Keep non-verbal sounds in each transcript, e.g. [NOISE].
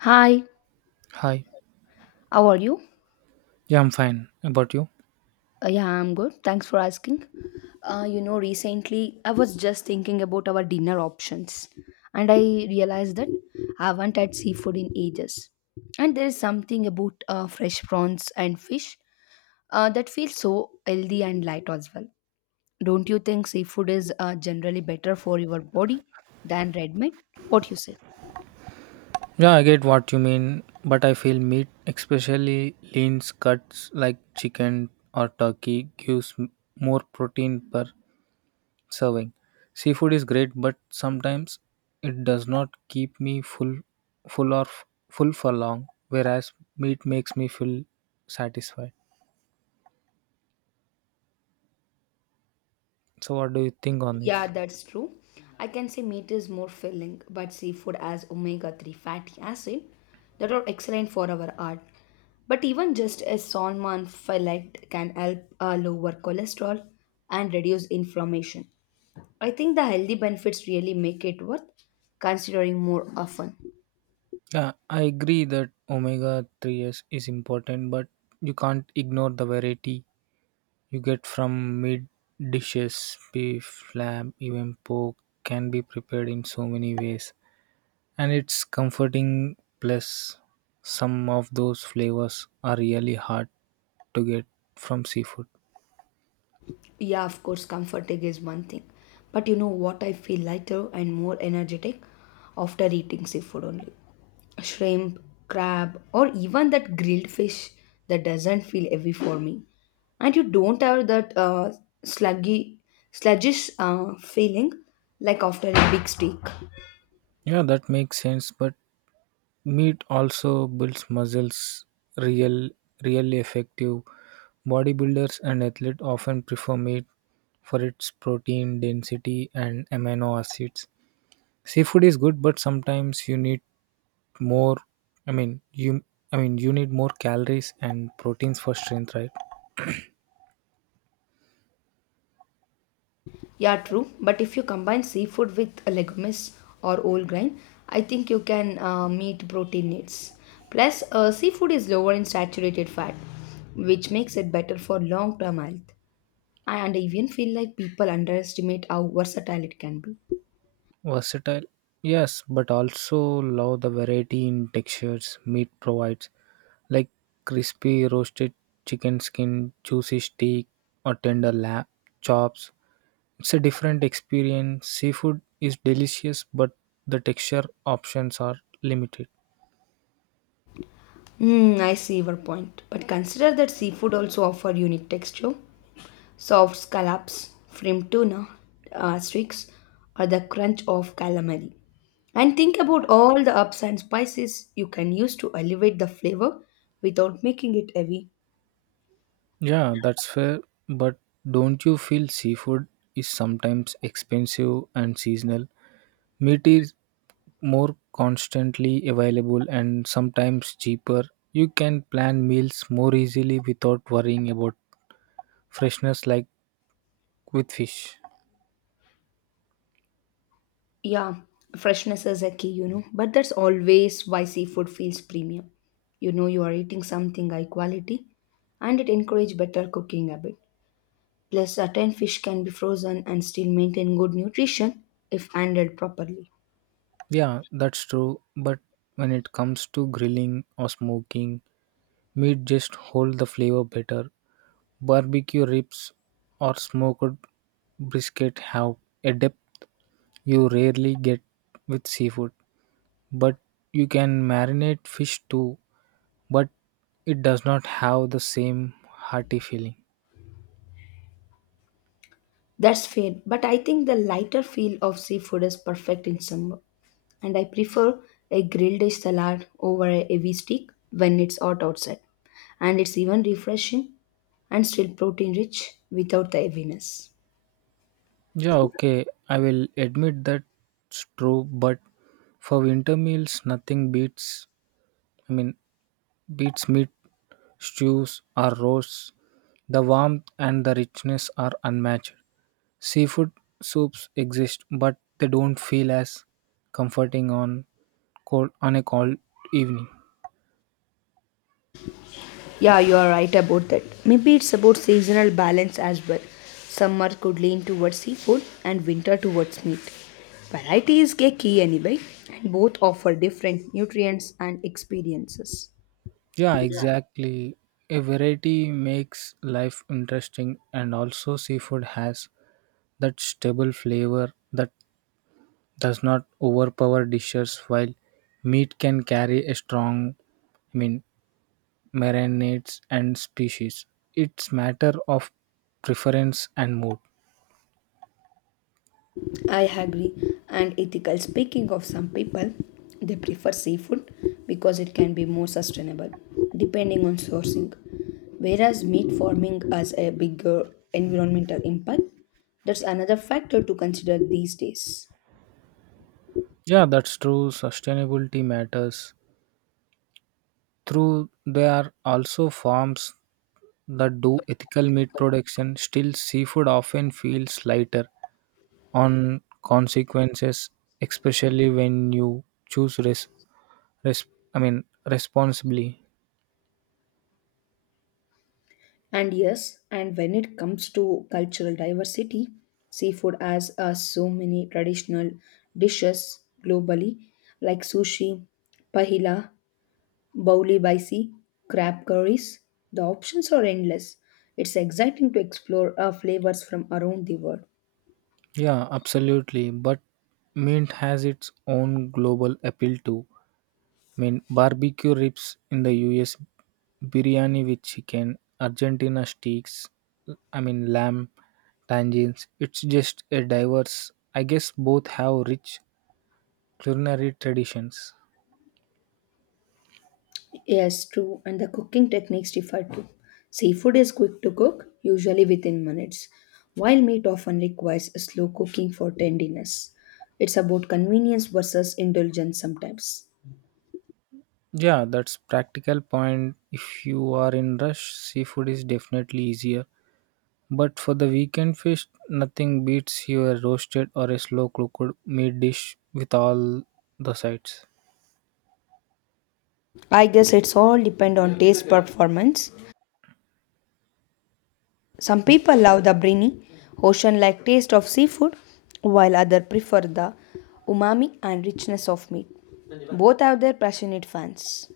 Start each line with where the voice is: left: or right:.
left: Hi,
right: Hi.
left: how are you?
right: Yeah, I'm fine. About you?
left: Yeah, I'm good. Thanks for asking. Recently I was just thinking about our dinner options, and I realized that I haven't had seafood in ages. And there is something about fresh prawns and fish that feels so healthy and light as well. Don't you think seafood is generally better for your body than red meat? What you say?
right: Yeah, I get what you mean, but I feel meat, especially lean cuts like chicken or turkey, gives more protein per serving. Seafood is great, but sometimes it does not keep me full, full or f- full for long. Whereas meat makes me feel satisfied. So, what do you think on
left: Yeah,
right: this?
left: that's true. I can say meat is more filling, but seafood has omega-3 fatty acid that are excellent for our heart. But even just a salmon fillet can help lower cholesterol and reduce inflammation. I think the healthy benefits really make it worth considering more often.
right: Yeah, I agree that omega 3s is important, but you can't ignore the variety you get from meat dishes. Beef, lamb, even pork can be prepared in so many ways. And it's comforting, plus, some of those flavors are really hard to get from seafood.
left: Yeah, of course, comforting is one thing. But you know what? I feel lighter and more energetic after eating seafood only. Shrimp, crab, or even that grilled fish that doesn't feel heavy for me. And you don't have that sluggy, sluggish feeling like after a big steak.
right: Yeah, that makes sense, but meat also builds muscles. Real, Really effective bodybuilders and athletes often prefer meat for its protein density and amino acids. Seafood is good, but sometimes you need more. I mean, you. I mean, you need more calories and proteins for strength, right?
left: Yeah, true. But if you combine seafood with legumes or whole grain, I think you can meet protein needs. Plus, seafood is lower in saturated fat, which makes it better for long term health. And I even feel like people underestimate how versatile it can be.
right: Versatile, yes, but also love the variety in textures meat provides, like crispy roasted chicken skin, juicy steak, or tender lamb chops. It's a different experience. Seafood is delicious, but the texture options are limited.
left: I see your point. But consider that seafood also offer unique texture. Soft scallops, framed tuna, streaks, or the crunch of calamari. And think about all the ups and spices you can use to elevate the flavor without making it heavy.
right: Yeah, that's fair, but don't you feel seafood is sometimes expensive and seasonal? Meat is more constantly available and sometimes cheaper. You can plan meals more easily without worrying about freshness like with fish.
left: Yeah, freshness is a key, you know. But that's always why seafood feels premium. You know you are eating something high quality and it encourages better cooking habit. Plus, certain fish can be frozen and still maintain good nutrition if handled properly.
right: Yeah, that's true, but when it comes to grilling or smoking, meat just hold the flavor better. Barbecue ribs or smoked brisket have a depth you rarely get with seafood, but you can marinate fish too, but it does not have the same hearty feeling.
left: That's fair, but I think the lighter feel of seafood is perfect in summer, and I prefer a grilled dish salad over a heavy steak when it's hot outside. And it's even refreshing and still protein rich without the heaviness.
right: Yeah, okay. I will admit that's true, but for winter meals, nothing beats, I mean, beats meat, stews, or roasts. The warmth and the richness are unmatched. Seafood soups exist, but they don't feel as comforting on cold on a cold evening.
left: Yeah, you are right about that. Maybe it's about seasonal balance as well. Summer could lean towards seafood and winter towards meat. Variety is a key anyway, and both offer different nutrients and experiences.
right: Yeah, exactly. A variety makes life interesting, and also seafood has that stable flavor that does not overpower dishes while meat can carry a strong I mean marinades and species. It's matter of preference and mood.
left: I agree. And ethical speaking of some people, they prefer seafood because it can be more sustainable, depending on sourcing. Whereas meat farming has a bigger environmental impact, that's another factor to consider these days.
right: Yeah, that's true. Sustainability matters. Through there are also farms that do ethical meat production, still seafood often feels lighter on consequences, especially when you choose res I mean responsibly.
left: And yes, and when it comes to cultural diversity, seafood has so many traditional dishes globally, like sushi, pahila, bauli baisi, crab curries. The options are endless. It's exciting to explore flavors from around the world.
right: Yeah, absolutely. But mint has its own global appeal too. Barbecue ribs in the US, biryani with chicken, Argentina steaks, lamb, tangines. It's just a diverse. I guess both have rich culinary traditions.
left: Yes, true, and the cooking techniques differ too. Seafood is quick to cook, usually within minutes, while meat often requires slow cooking for tenderness. It's about convenience versus indulgence sometimes.
right: Yeah, that's practical point. If you are in rush, seafood is definitely easier. But for the weekend feast, nothing beats your roasted or a slow cooked meat dish with all the sides.
left: I guess it's all depend on taste performance. Some people love the briny, ocean-like taste of seafood, while others prefer the umami and richness of meat. Both have their passionate fans.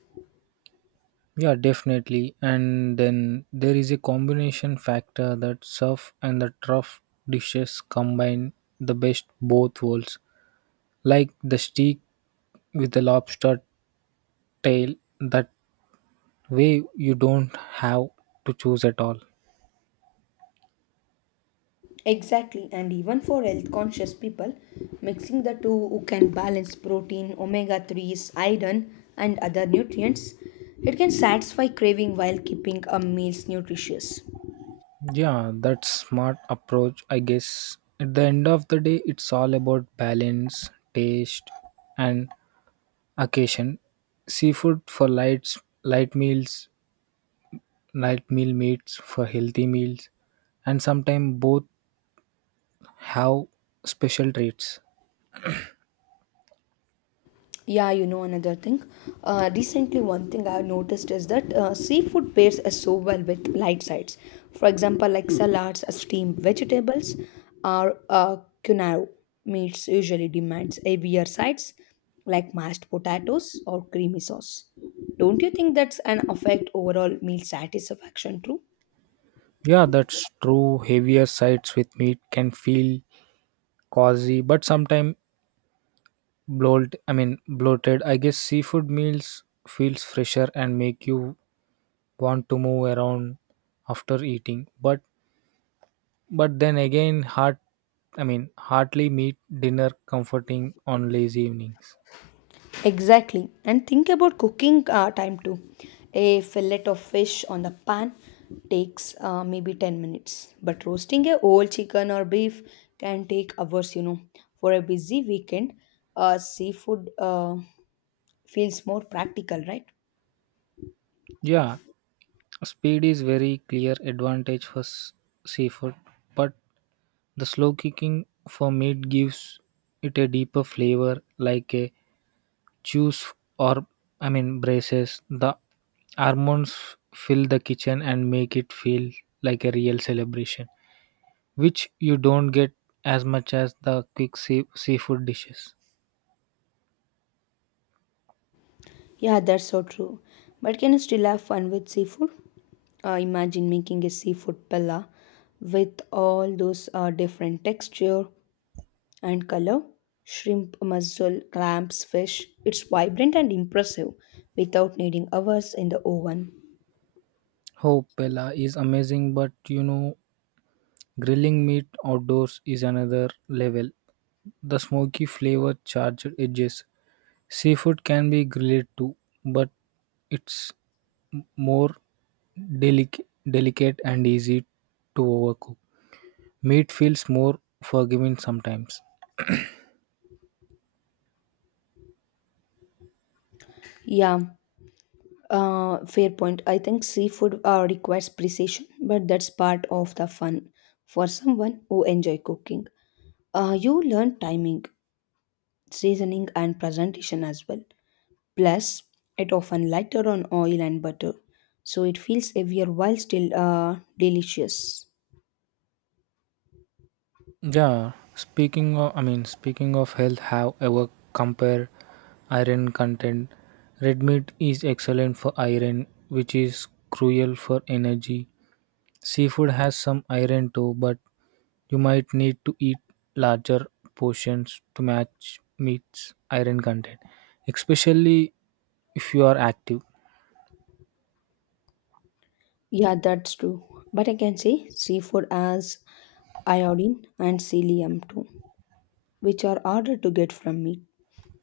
right: Yeah, definitely. And then there is a combination factor that surf and the trough dishes combine the best both worlds, like the steak with the lobster tail. That way, you don't have to choose at all.
left: Exactly, and even for health conscious people, mixing the two who can balance protein, omega 3s, iron, and other nutrients, it can satisfy craving while keeping a meals nutritious.
right: Yeah, that's smart approach, I guess. At the end of the day, it's all about balance, taste, and occasion. Seafood for lights, light meals, light meal meats for healthy meals, and sometimes both have special treats.
left: Yeah, you know another thing. Recently, one thing I've noticed is that seafood pairs so well with light sides. For example, like salads, steamed vegetables, or quinoa meats usually demands heavier sides like mashed potatoes or creamy sauce. Don't you think that's an affect overall meal satisfaction too?
right: Yeah, that's true. Heavier sides with meat can feel cozy, but sometimes bloated. I guess seafood meals feels fresher and make you want to move around after eating, but then again hardly meet dinner comforting on lazy evenings.
left: Exactly. And think about cooking time too. A fillet of fish on the pan takes maybe 10 minutes, but roasting a whole chicken or beef can take hours, you know. For a busy weekend, seafood feels more practical, right?
right: Yeah, speed is very clear advantage for seafood, but the slow cooking for meat gives it a deeper flavor, like a juice or I mean braces the almonds fill the kitchen and make it feel like a real celebration which you don't get as much as the quick seafood dishes.
left: Yeah, that's so true. But can you still have fun with seafood? Imagine making a seafood pella with all those different texture and color shrimp, mussel, clams, fish. It's vibrant and impressive without needing hours in the oven.
right: Oh, Pella is amazing, but you know, grilling meat outdoors is another level. The smoky flavor charged edges. Seafood can be grilled too, but it's m- more delic- delicate and easy to overcook. Meat feels more forgiving sometimes.
left: Yeah, fair point. I think seafood requires precision, but that's part of the fun for someone who enjoy cooking. You learn timing, seasoning, and presentation as well. Plus, it often lighter on oil and butter, so it feels heavier while still delicious.
right: Yeah, speaking of health, have ever compare iron content. Red meat is excellent for iron, which is cruel for energy. Seafood has some iron too, but you might need to eat larger portions to match meat's iron content, especially if you are active.
left: Yeah, that's true. But I can say seafood as iodine and selenium too, which are harder to get from meat.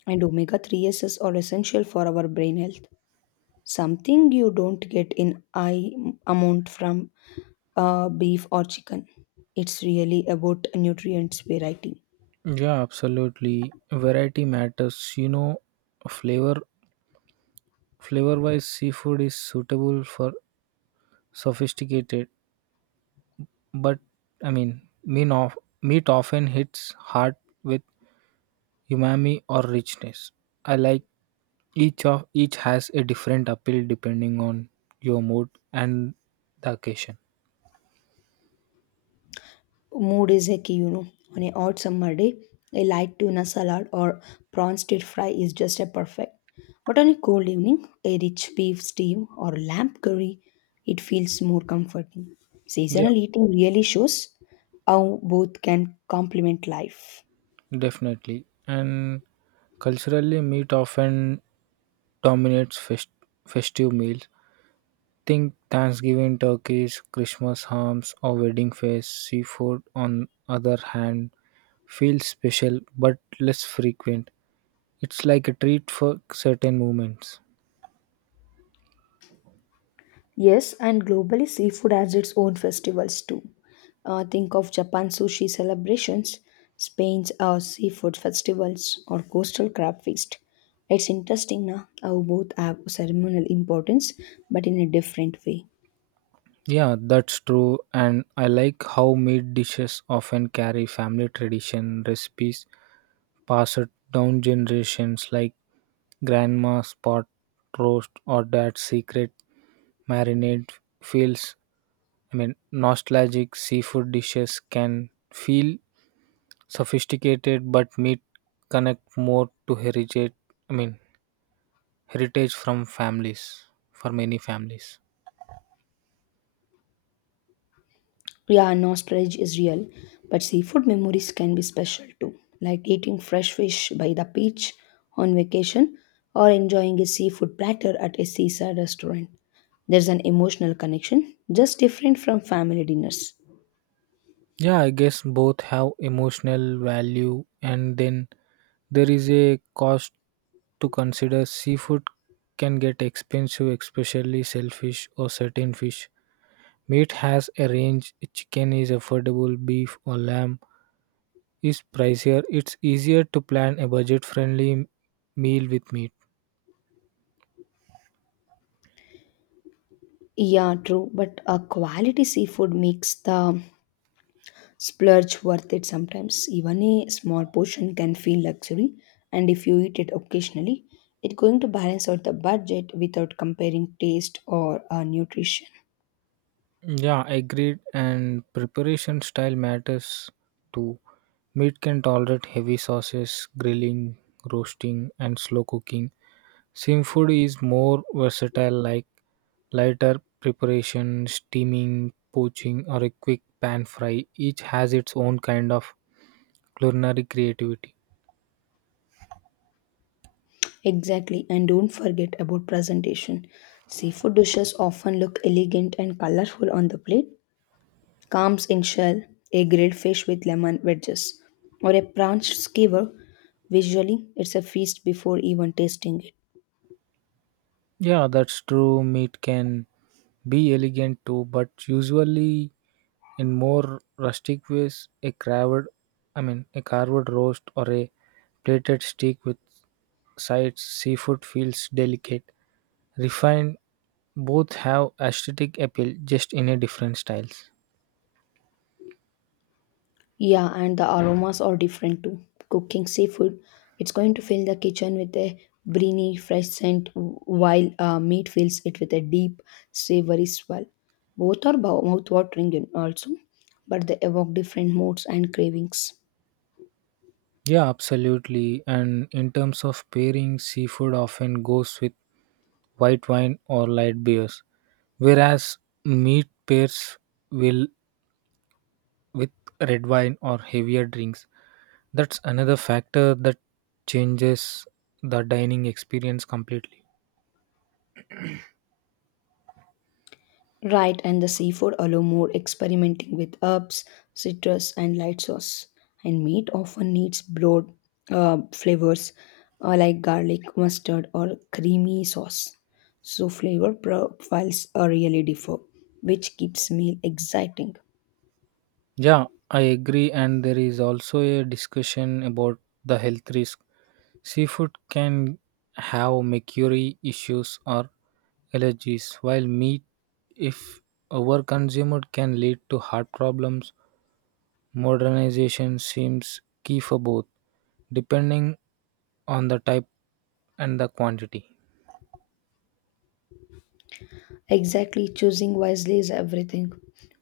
left: And omega 3s are essential for our brain health, something you don't get in high amount from beef or chicken. It's really about nutrients variety.
right: Yeah, absolutely. Variety matters. You know, flavor flavor wise seafood is suitable for sophisticated, but meat often hits hard with umami or richness. I like each has a different appeal depending on your mood and the occasion.
left: Mood is a key, you know. On a hot summer day, a light tuna salad or prawn stir fry is just a perfect. But on a cold evening, a rich beef stew or lamb curry, it feels more comforting.
right: Yeah,
left: Seasonal eating really shows how both can complement life.
right: definitely. And culturally, meat often dominates festive meals. Think Thanksgiving turkeys, Christmas hams, or wedding feasts. Seafood, on other hand, feels special but less frequent. It's like a treat for certain moments.
left: Yes, and globally, seafood has its own festivals too. Think of Japan's sushi celebrations, Spain's seafood festivals, or coastal crab feast. It's interesting na, how both have ceremonial importance, but in a different way.
right: Yeah, that's true, and I like how meat dishes often carry family tradition recipes passed down generations, like grandma's pot roast or dad's secret marinade feels I mean nostalgic seafood dishes can feel sophisticated, but meat connect more to heritage I mean heritage for many families.
left: Yeah, nostalgia is real, but seafood memories can be special too, like eating fresh fish by the beach on vacation or enjoying a seafood platter at a seaside restaurant. There's an emotional connection, just different from family dinners.
right: Yeah, I guess both have emotional value, and then there is a cost to consider. Seafood can get expensive, especially shellfish or certain fish. Meat has a range, chicken is affordable, beef or lamb is pricier. It's easier to plan a budget friendly meal with meat.
left: Yeah, true, but a quality seafood makes the splurge worth it sometimes. Even a small portion can feel luxury, and if you eat it occasionally, it's going to balance out the budget without comparing taste or nutrition.
right: Yeah, agreed, and preparation style matters too. Meat can tolerate heavy sauces, grilling, roasting, and slow cooking. Seafood is more versatile, like lighter preparation, steaming, poaching, or a quick pan fry. Each has its own kind of culinary creativity.
left: Exactly, and don't forget about presentation. Seafood dishes often look elegant and colorful on the plate. Clams in shell, a grilled fish with lemon wedges, or a prawn skewer. Visually, it's a feast before even tasting it.
right: Yeah, that's true. Meat can be elegant too, but usually in more rustic ways, a carved roast or a plated steak with sides, seafood feels delicate refined, both have aesthetic appeal just in a different styles.
left: Yeah, and the aromas are different too. Cooking seafood, it's going to fill the kitchen with a briny, fresh scent, while meat fills it with a deep, savory swell. Both are mouth watering also, but they evoke different moods and cravings.
right: Yeah, absolutely, and in terms of pairing seafood often goes with white wine or light beers, whereas meat pairs will with red wine or heavier drinks. That's another factor that changes the dining experience completely.
left: Right, and the seafood allow more experimenting with herbs, citrus, and light sauce. And meat often needs broad flavors like garlic, mustard, or creamy sauce. So flavor profiles are really differ, which keeps meal exciting.
right: Yeah, I agree, and there is also a discussion about the health risk. Seafood can have mercury issues or allergies, while meat, if overconsumed, can lead to heart problems. Modernization seems key for both, depending on the type and the quantity.
left: Exactly, choosing wisely is everything.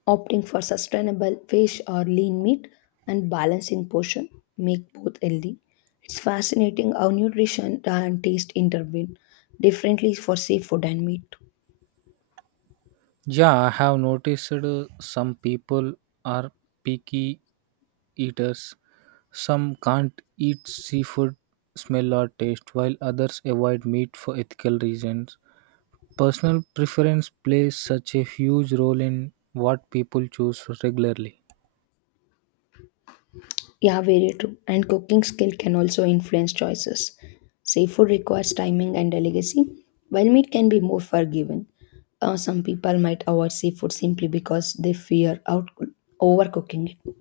left: Opting for sustainable fish or lean meat and balancing portion make both healthy. It's fascinating how nutrition and taste intervene differently for seafood and meat.
right: Yeah, I have noticed some people are picky eaters. Some can't eat seafood smell or taste, while others avoid meat for ethical reasons. Personal preference plays such a huge role in what people choose regularly.
left: Yeah, very true. And cooking skill can also influence choices. Seafood requires timing and delicacy, while meat can be more forgiving. Some people might avoid seafood simply because they fear out overcooking it.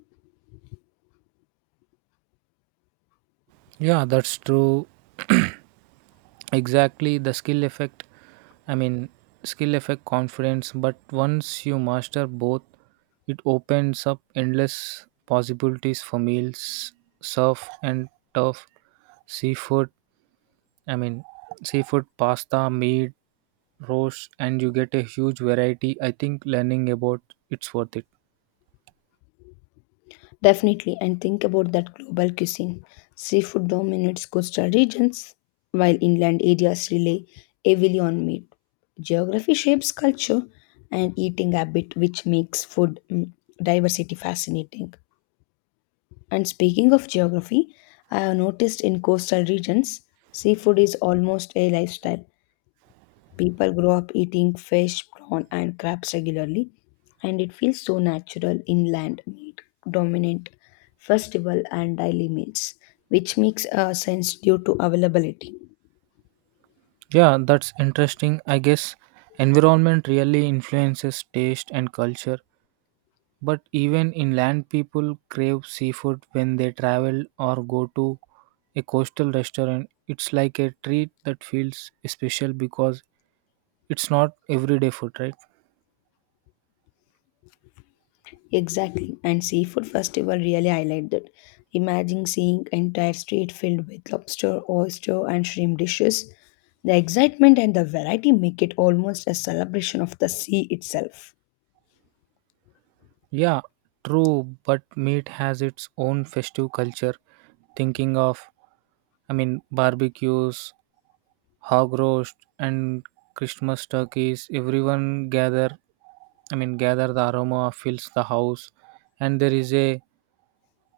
right: Yeah, that's true. [CLEARS THROAT] Exactly the skill effect. I mean, Skill effect confidence, but once you master both, it opens up endless possibilities for meals, surf and turf, seafood. I mean, Seafood, pasta, meat, roast, and you get a huge variety. I think learning about it's worth it.
left: Definitely, and think about that global cuisine. Seafood dominates coastal regions, while inland areas rely heavily on meat. Geography shapes culture and eating habit, which makes food diversity fascinating. And speaking of geography, I have noticed in coastal regions, seafood is almost a lifestyle. People grow up eating fish, prawn, and crabs regularly, and it feels so natural inland meat dominant festival and daily meals, which makes sense due to availability.
right: Yeah, that's interesting. I guess environment really influences taste and culture. But even inland people crave seafood when they travel or go to a coastal restaurant. It's like a treat that feels special because it's not everyday food, right?
left: Exactly, and seafood festival really highlight that. Imagine seeing entire street filled with lobster, oyster, and shrimp dishes. The excitement and the variety make it almost a celebration of the sea itself.
right: Yeah, true, but meat has its own festive culture. Thinking of, I mean, Barbecues, hog roast, and Christmas turkeys, everyone gather I mean, gather the aroma fills the house, and there is a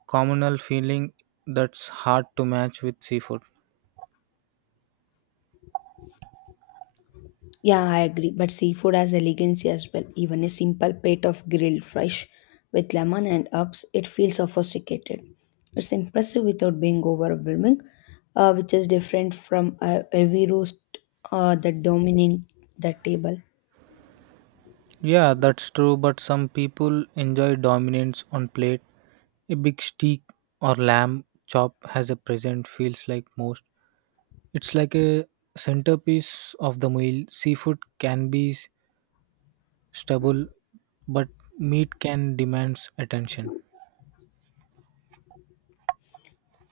right: communal feeling that's hard to match with seafood.
left: Yeah, I agree. But seafood has elegance as well. Even a simple plate of grilled fish with lemon and herbs, it feels sophisticated. It's impressive without being overwhelming, which is different from a heavy roast that dominate the table.
right: Yeah, that's true, but some people enjoy dominance on plate. A big steak or lamb chop has a present feels like most. It's like a centerpiece of the meal. Seafood can be stable, but meat can demands attention.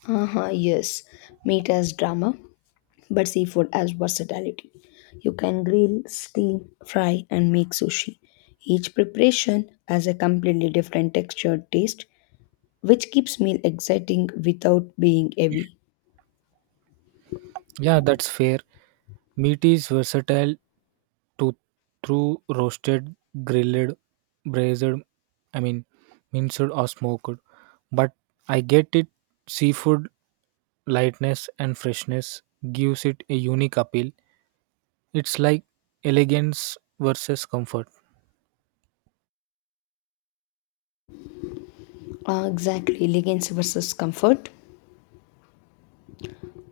left: Uh-huh, yes. Meat has drama, but seafood has versatility. You can grill, steam, fry, and make sushi. Each preparation has a completely different texture, taste, which keeps meal exciting without being heavy.
right: Yeah, that's fair. Meat is versatile to through roasted, grilled, braised, I mean minced or smoked. But I get it, seafood lightness and freshness gives it a unique appeal. It's like elegance versus comfort.
left: Ah, exactly, leggings versus comfort.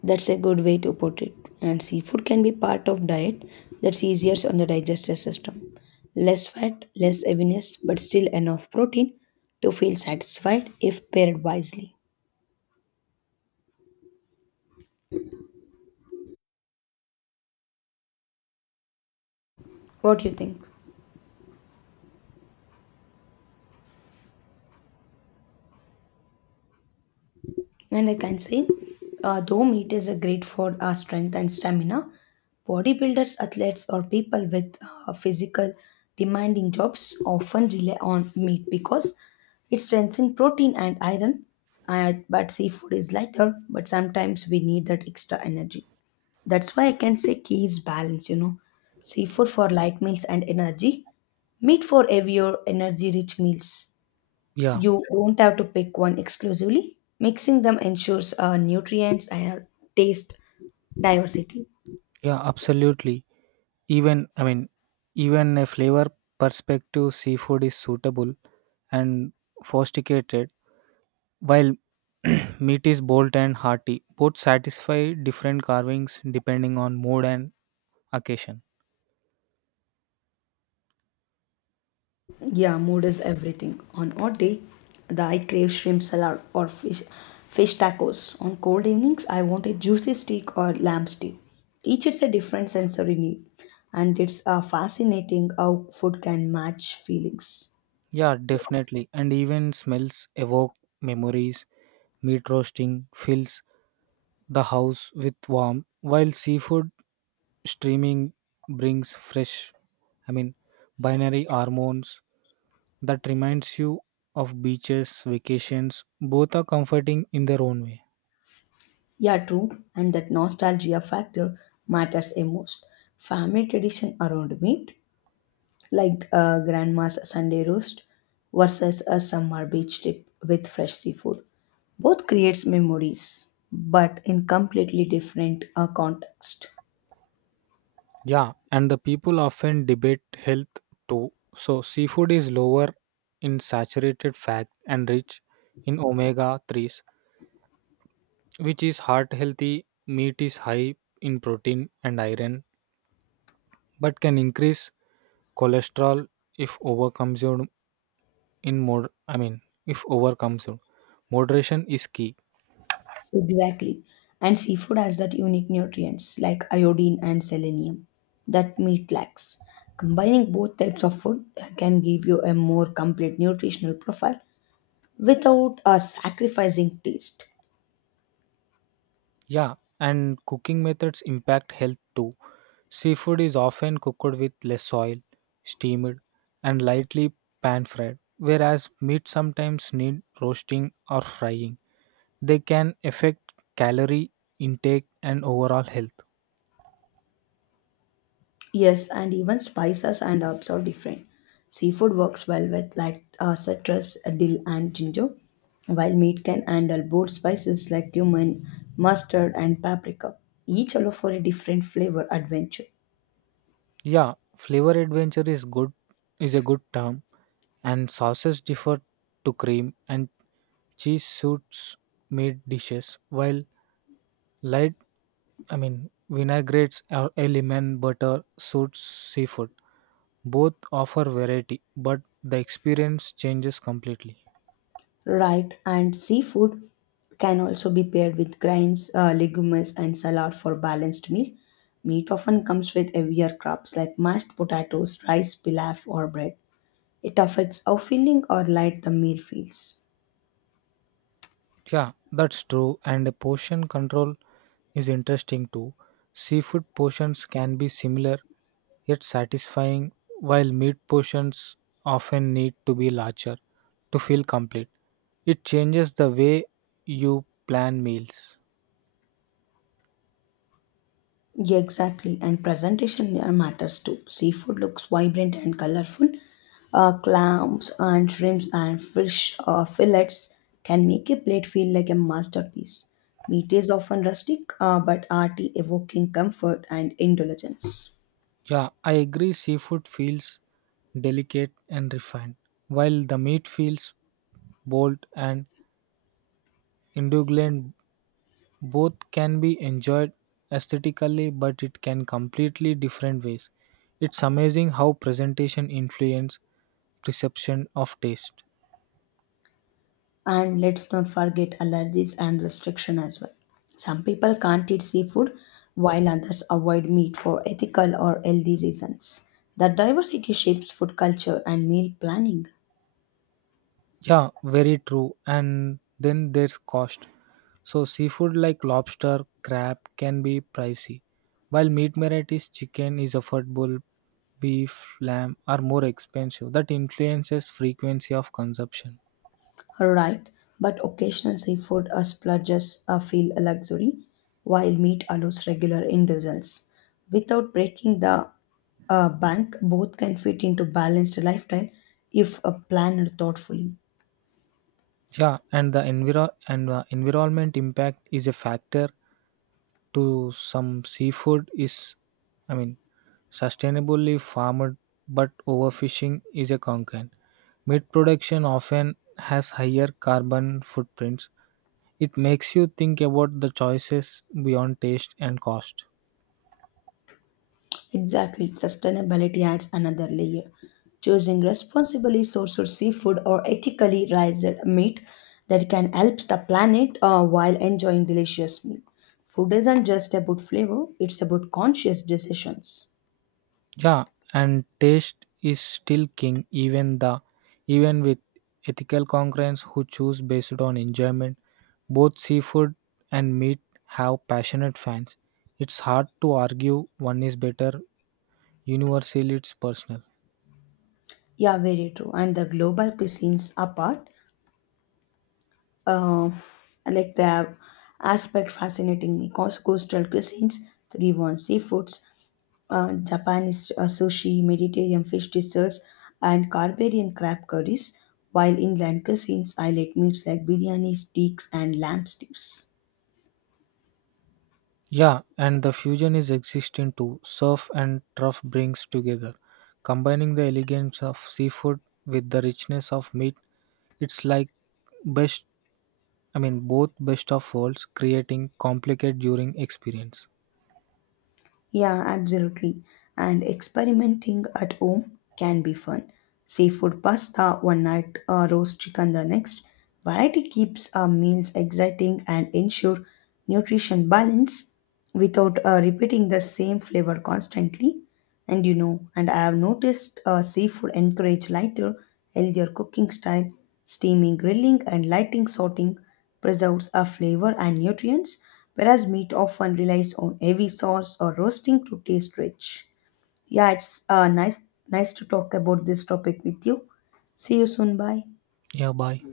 left: That's a good way to put it. And seafood can be part of diet that's easier on the digestive system. Less fat, less heaviness, but still enough protein to feel satisfied if paired wisely. What do you think? And I can say, though meat is a great for our strength and stamina, bodybuilders, athletes, or people with physical demanding jobs often rely on meat because it's dense in protein and iron. But seafood is lighter, but sometimes we need that extra energy. That's why I can say key is balance, you know. Seafood for light meals and energy, meat for heavier, energy rich meals.
right: Yeah,
left: You don't have to pick one exclusively. Mixing them ensures nutrients and taste diversity.
right: yeah, absolutely. Even I mean Even a flavor perspective seafood is suitable and sophisticated. While [CLEARS THROAT] meat is bold and hearty, both satisfy different carvings depending on mood and occasion.
left: Yeah, mood is everything. On hot day, the I crave shrimp salad or fish tacos. On cold evenings, I want a juicy steak or lamb steak. Each it's a different sensory need, and it's fascinating how food can match feelings.
right: Yeah, definitely. And even smells evoke memories. Meat roasting fills the house with warmth, while seafood streaming brings I mean, binary hormones that reminds you of beaches, vacations. Both are comforting in their own way.
left: Yeah, true, and that nostalgia factor matters a most. Family tradition around meat like grandma's Sunday roast versus a summer beach trip with fresh seafood. Both creates memories, but in completely different context.
right: Yeah, and the people often debate health too. So, seafood is lower in saturated fat and rich in omega 3s, which is heart healthy. Meat is high in protein and iron, but can increase cholesterol if overconsumed in mod. I mean, if overconsumed. Moderation is key.
left: Exactly. And seafood has that unique nutrients like iodine and selenium that meat lacks. Combining both types of food can give you a more complete nutritional profile without sacrificing taste.
right: Yeah, and cooking methods impact health too. Seafood is often cooked with less oil, steamed, and lightly pan fried, whereas meat sometimes need roasting or frying. They can affect calorie intake and overall health.
left: Yes, and even spices and herbs are different. Seafood works well with like citrus, dill, and ginger, while meat can handle both spices like cumin, mustard, and paprika, each allow for a different flavor adventure.
right: Yeah, flavor adventure is good is a good term, and sauces differ to cream and cheese suits meat dishes, while light vinaigrettes, element, butter, suits seafood. Both offer variety, but the experience changes completely.
left: Right, and seafood can also be paired with grains, legumes, and salad for balanced meal. Meat often comes with heavier crops like mashed potatoes, rice, pilaf, or bread. It affects how filling or light the meal feels.
right: Yeah, that's true. And the portion control is interesting too. Seafood portions can be similar yet satisfying, while meat portions often need to be larger to feel complete. It changes the way you plan meals.
left: Yeah, exactly. And presentation here matters too. Seafood looks vibrant and colorful. Clams and shrimps and fish fillets can make a plate feel like a masterpiece. Meat is often rustic but arty, evoking comfort and indulgence.
right: Yeah, I agree. Seafood feels delicate and refined, while the meat feels Bolt and indulgent, both can be enjoyed aesthetically but it can completely different ways. It's amazing how presentation influence perception of taste.
left: And let's not forget allergies and restriction as well. Some people can't eat seafood while others avoid meat for ethical or healthy reasons. That diversity shapes food culture and meal planning.
right: Yeah, very true, and then there's cost. So seafood like lobster crab can be pricey, while meat varieties chicken is affordable, beef lamb are more expensive. That influences frequency of consumption.
left: Right, but occasional seafood or splurges feel a luxury, while meat allows regular indulgence. Without breaking the bank, both can fit into balanced lifestyle if planned thoughtfully.
right: Yeah, and the environment impact is a factor to some seafood is I mean sustainably farmed but overfishing is a concern. Meat production often has higher carbon footprints. It makes you think about the choices beyond taste and cost.
left: Exactly, sustainability adds another layer. Choosing responsibly sourced seafood or ethically raised meat that can help the planet while enjoying delicious meat. Food isn't just about flavor; it's about conscious decisions.
right: Yeah, and taste is still king, even with ethical concerns who choose based on enjoyment. Both seafood and meat have passionate fans. It's hard to argue one is better. Universally, it's personal.
left: Yeah, very true. And the global cuisines apart, uh, like the aspect fascinating me. Cause coastal cuisines, 3-1 seafoods, Japanese sushi, Mediterranean fish desserts, and Caribbean crab curries. While inland cuisines highlight meats like biryani, steaks, and lamb stews.
right: Yeah, and the fusion is existing too. Surf and turf brings together, combining the elegance of seafood with the richness of meat. It's like best, both best of worlds, creating complicated during experience.
left: Yeah, absolutely. And experimenting at home can be fun. Seafood pasta one night, roast chicken the next. Variety keeps our meals exciting and ensure nutrition balance without repeating the same flavor constantly. And you know, and I have noticed seafood encourage lighter, healthier cooking style. Steaming, grilling, and lighting sorting preserves a flavor and nutrients, whereas meat often relies on heavy sauce or roasting to taste rich. Yeah, it's nice to talk about this topic with you. See you soon. Bye.
right: Yeah, bye.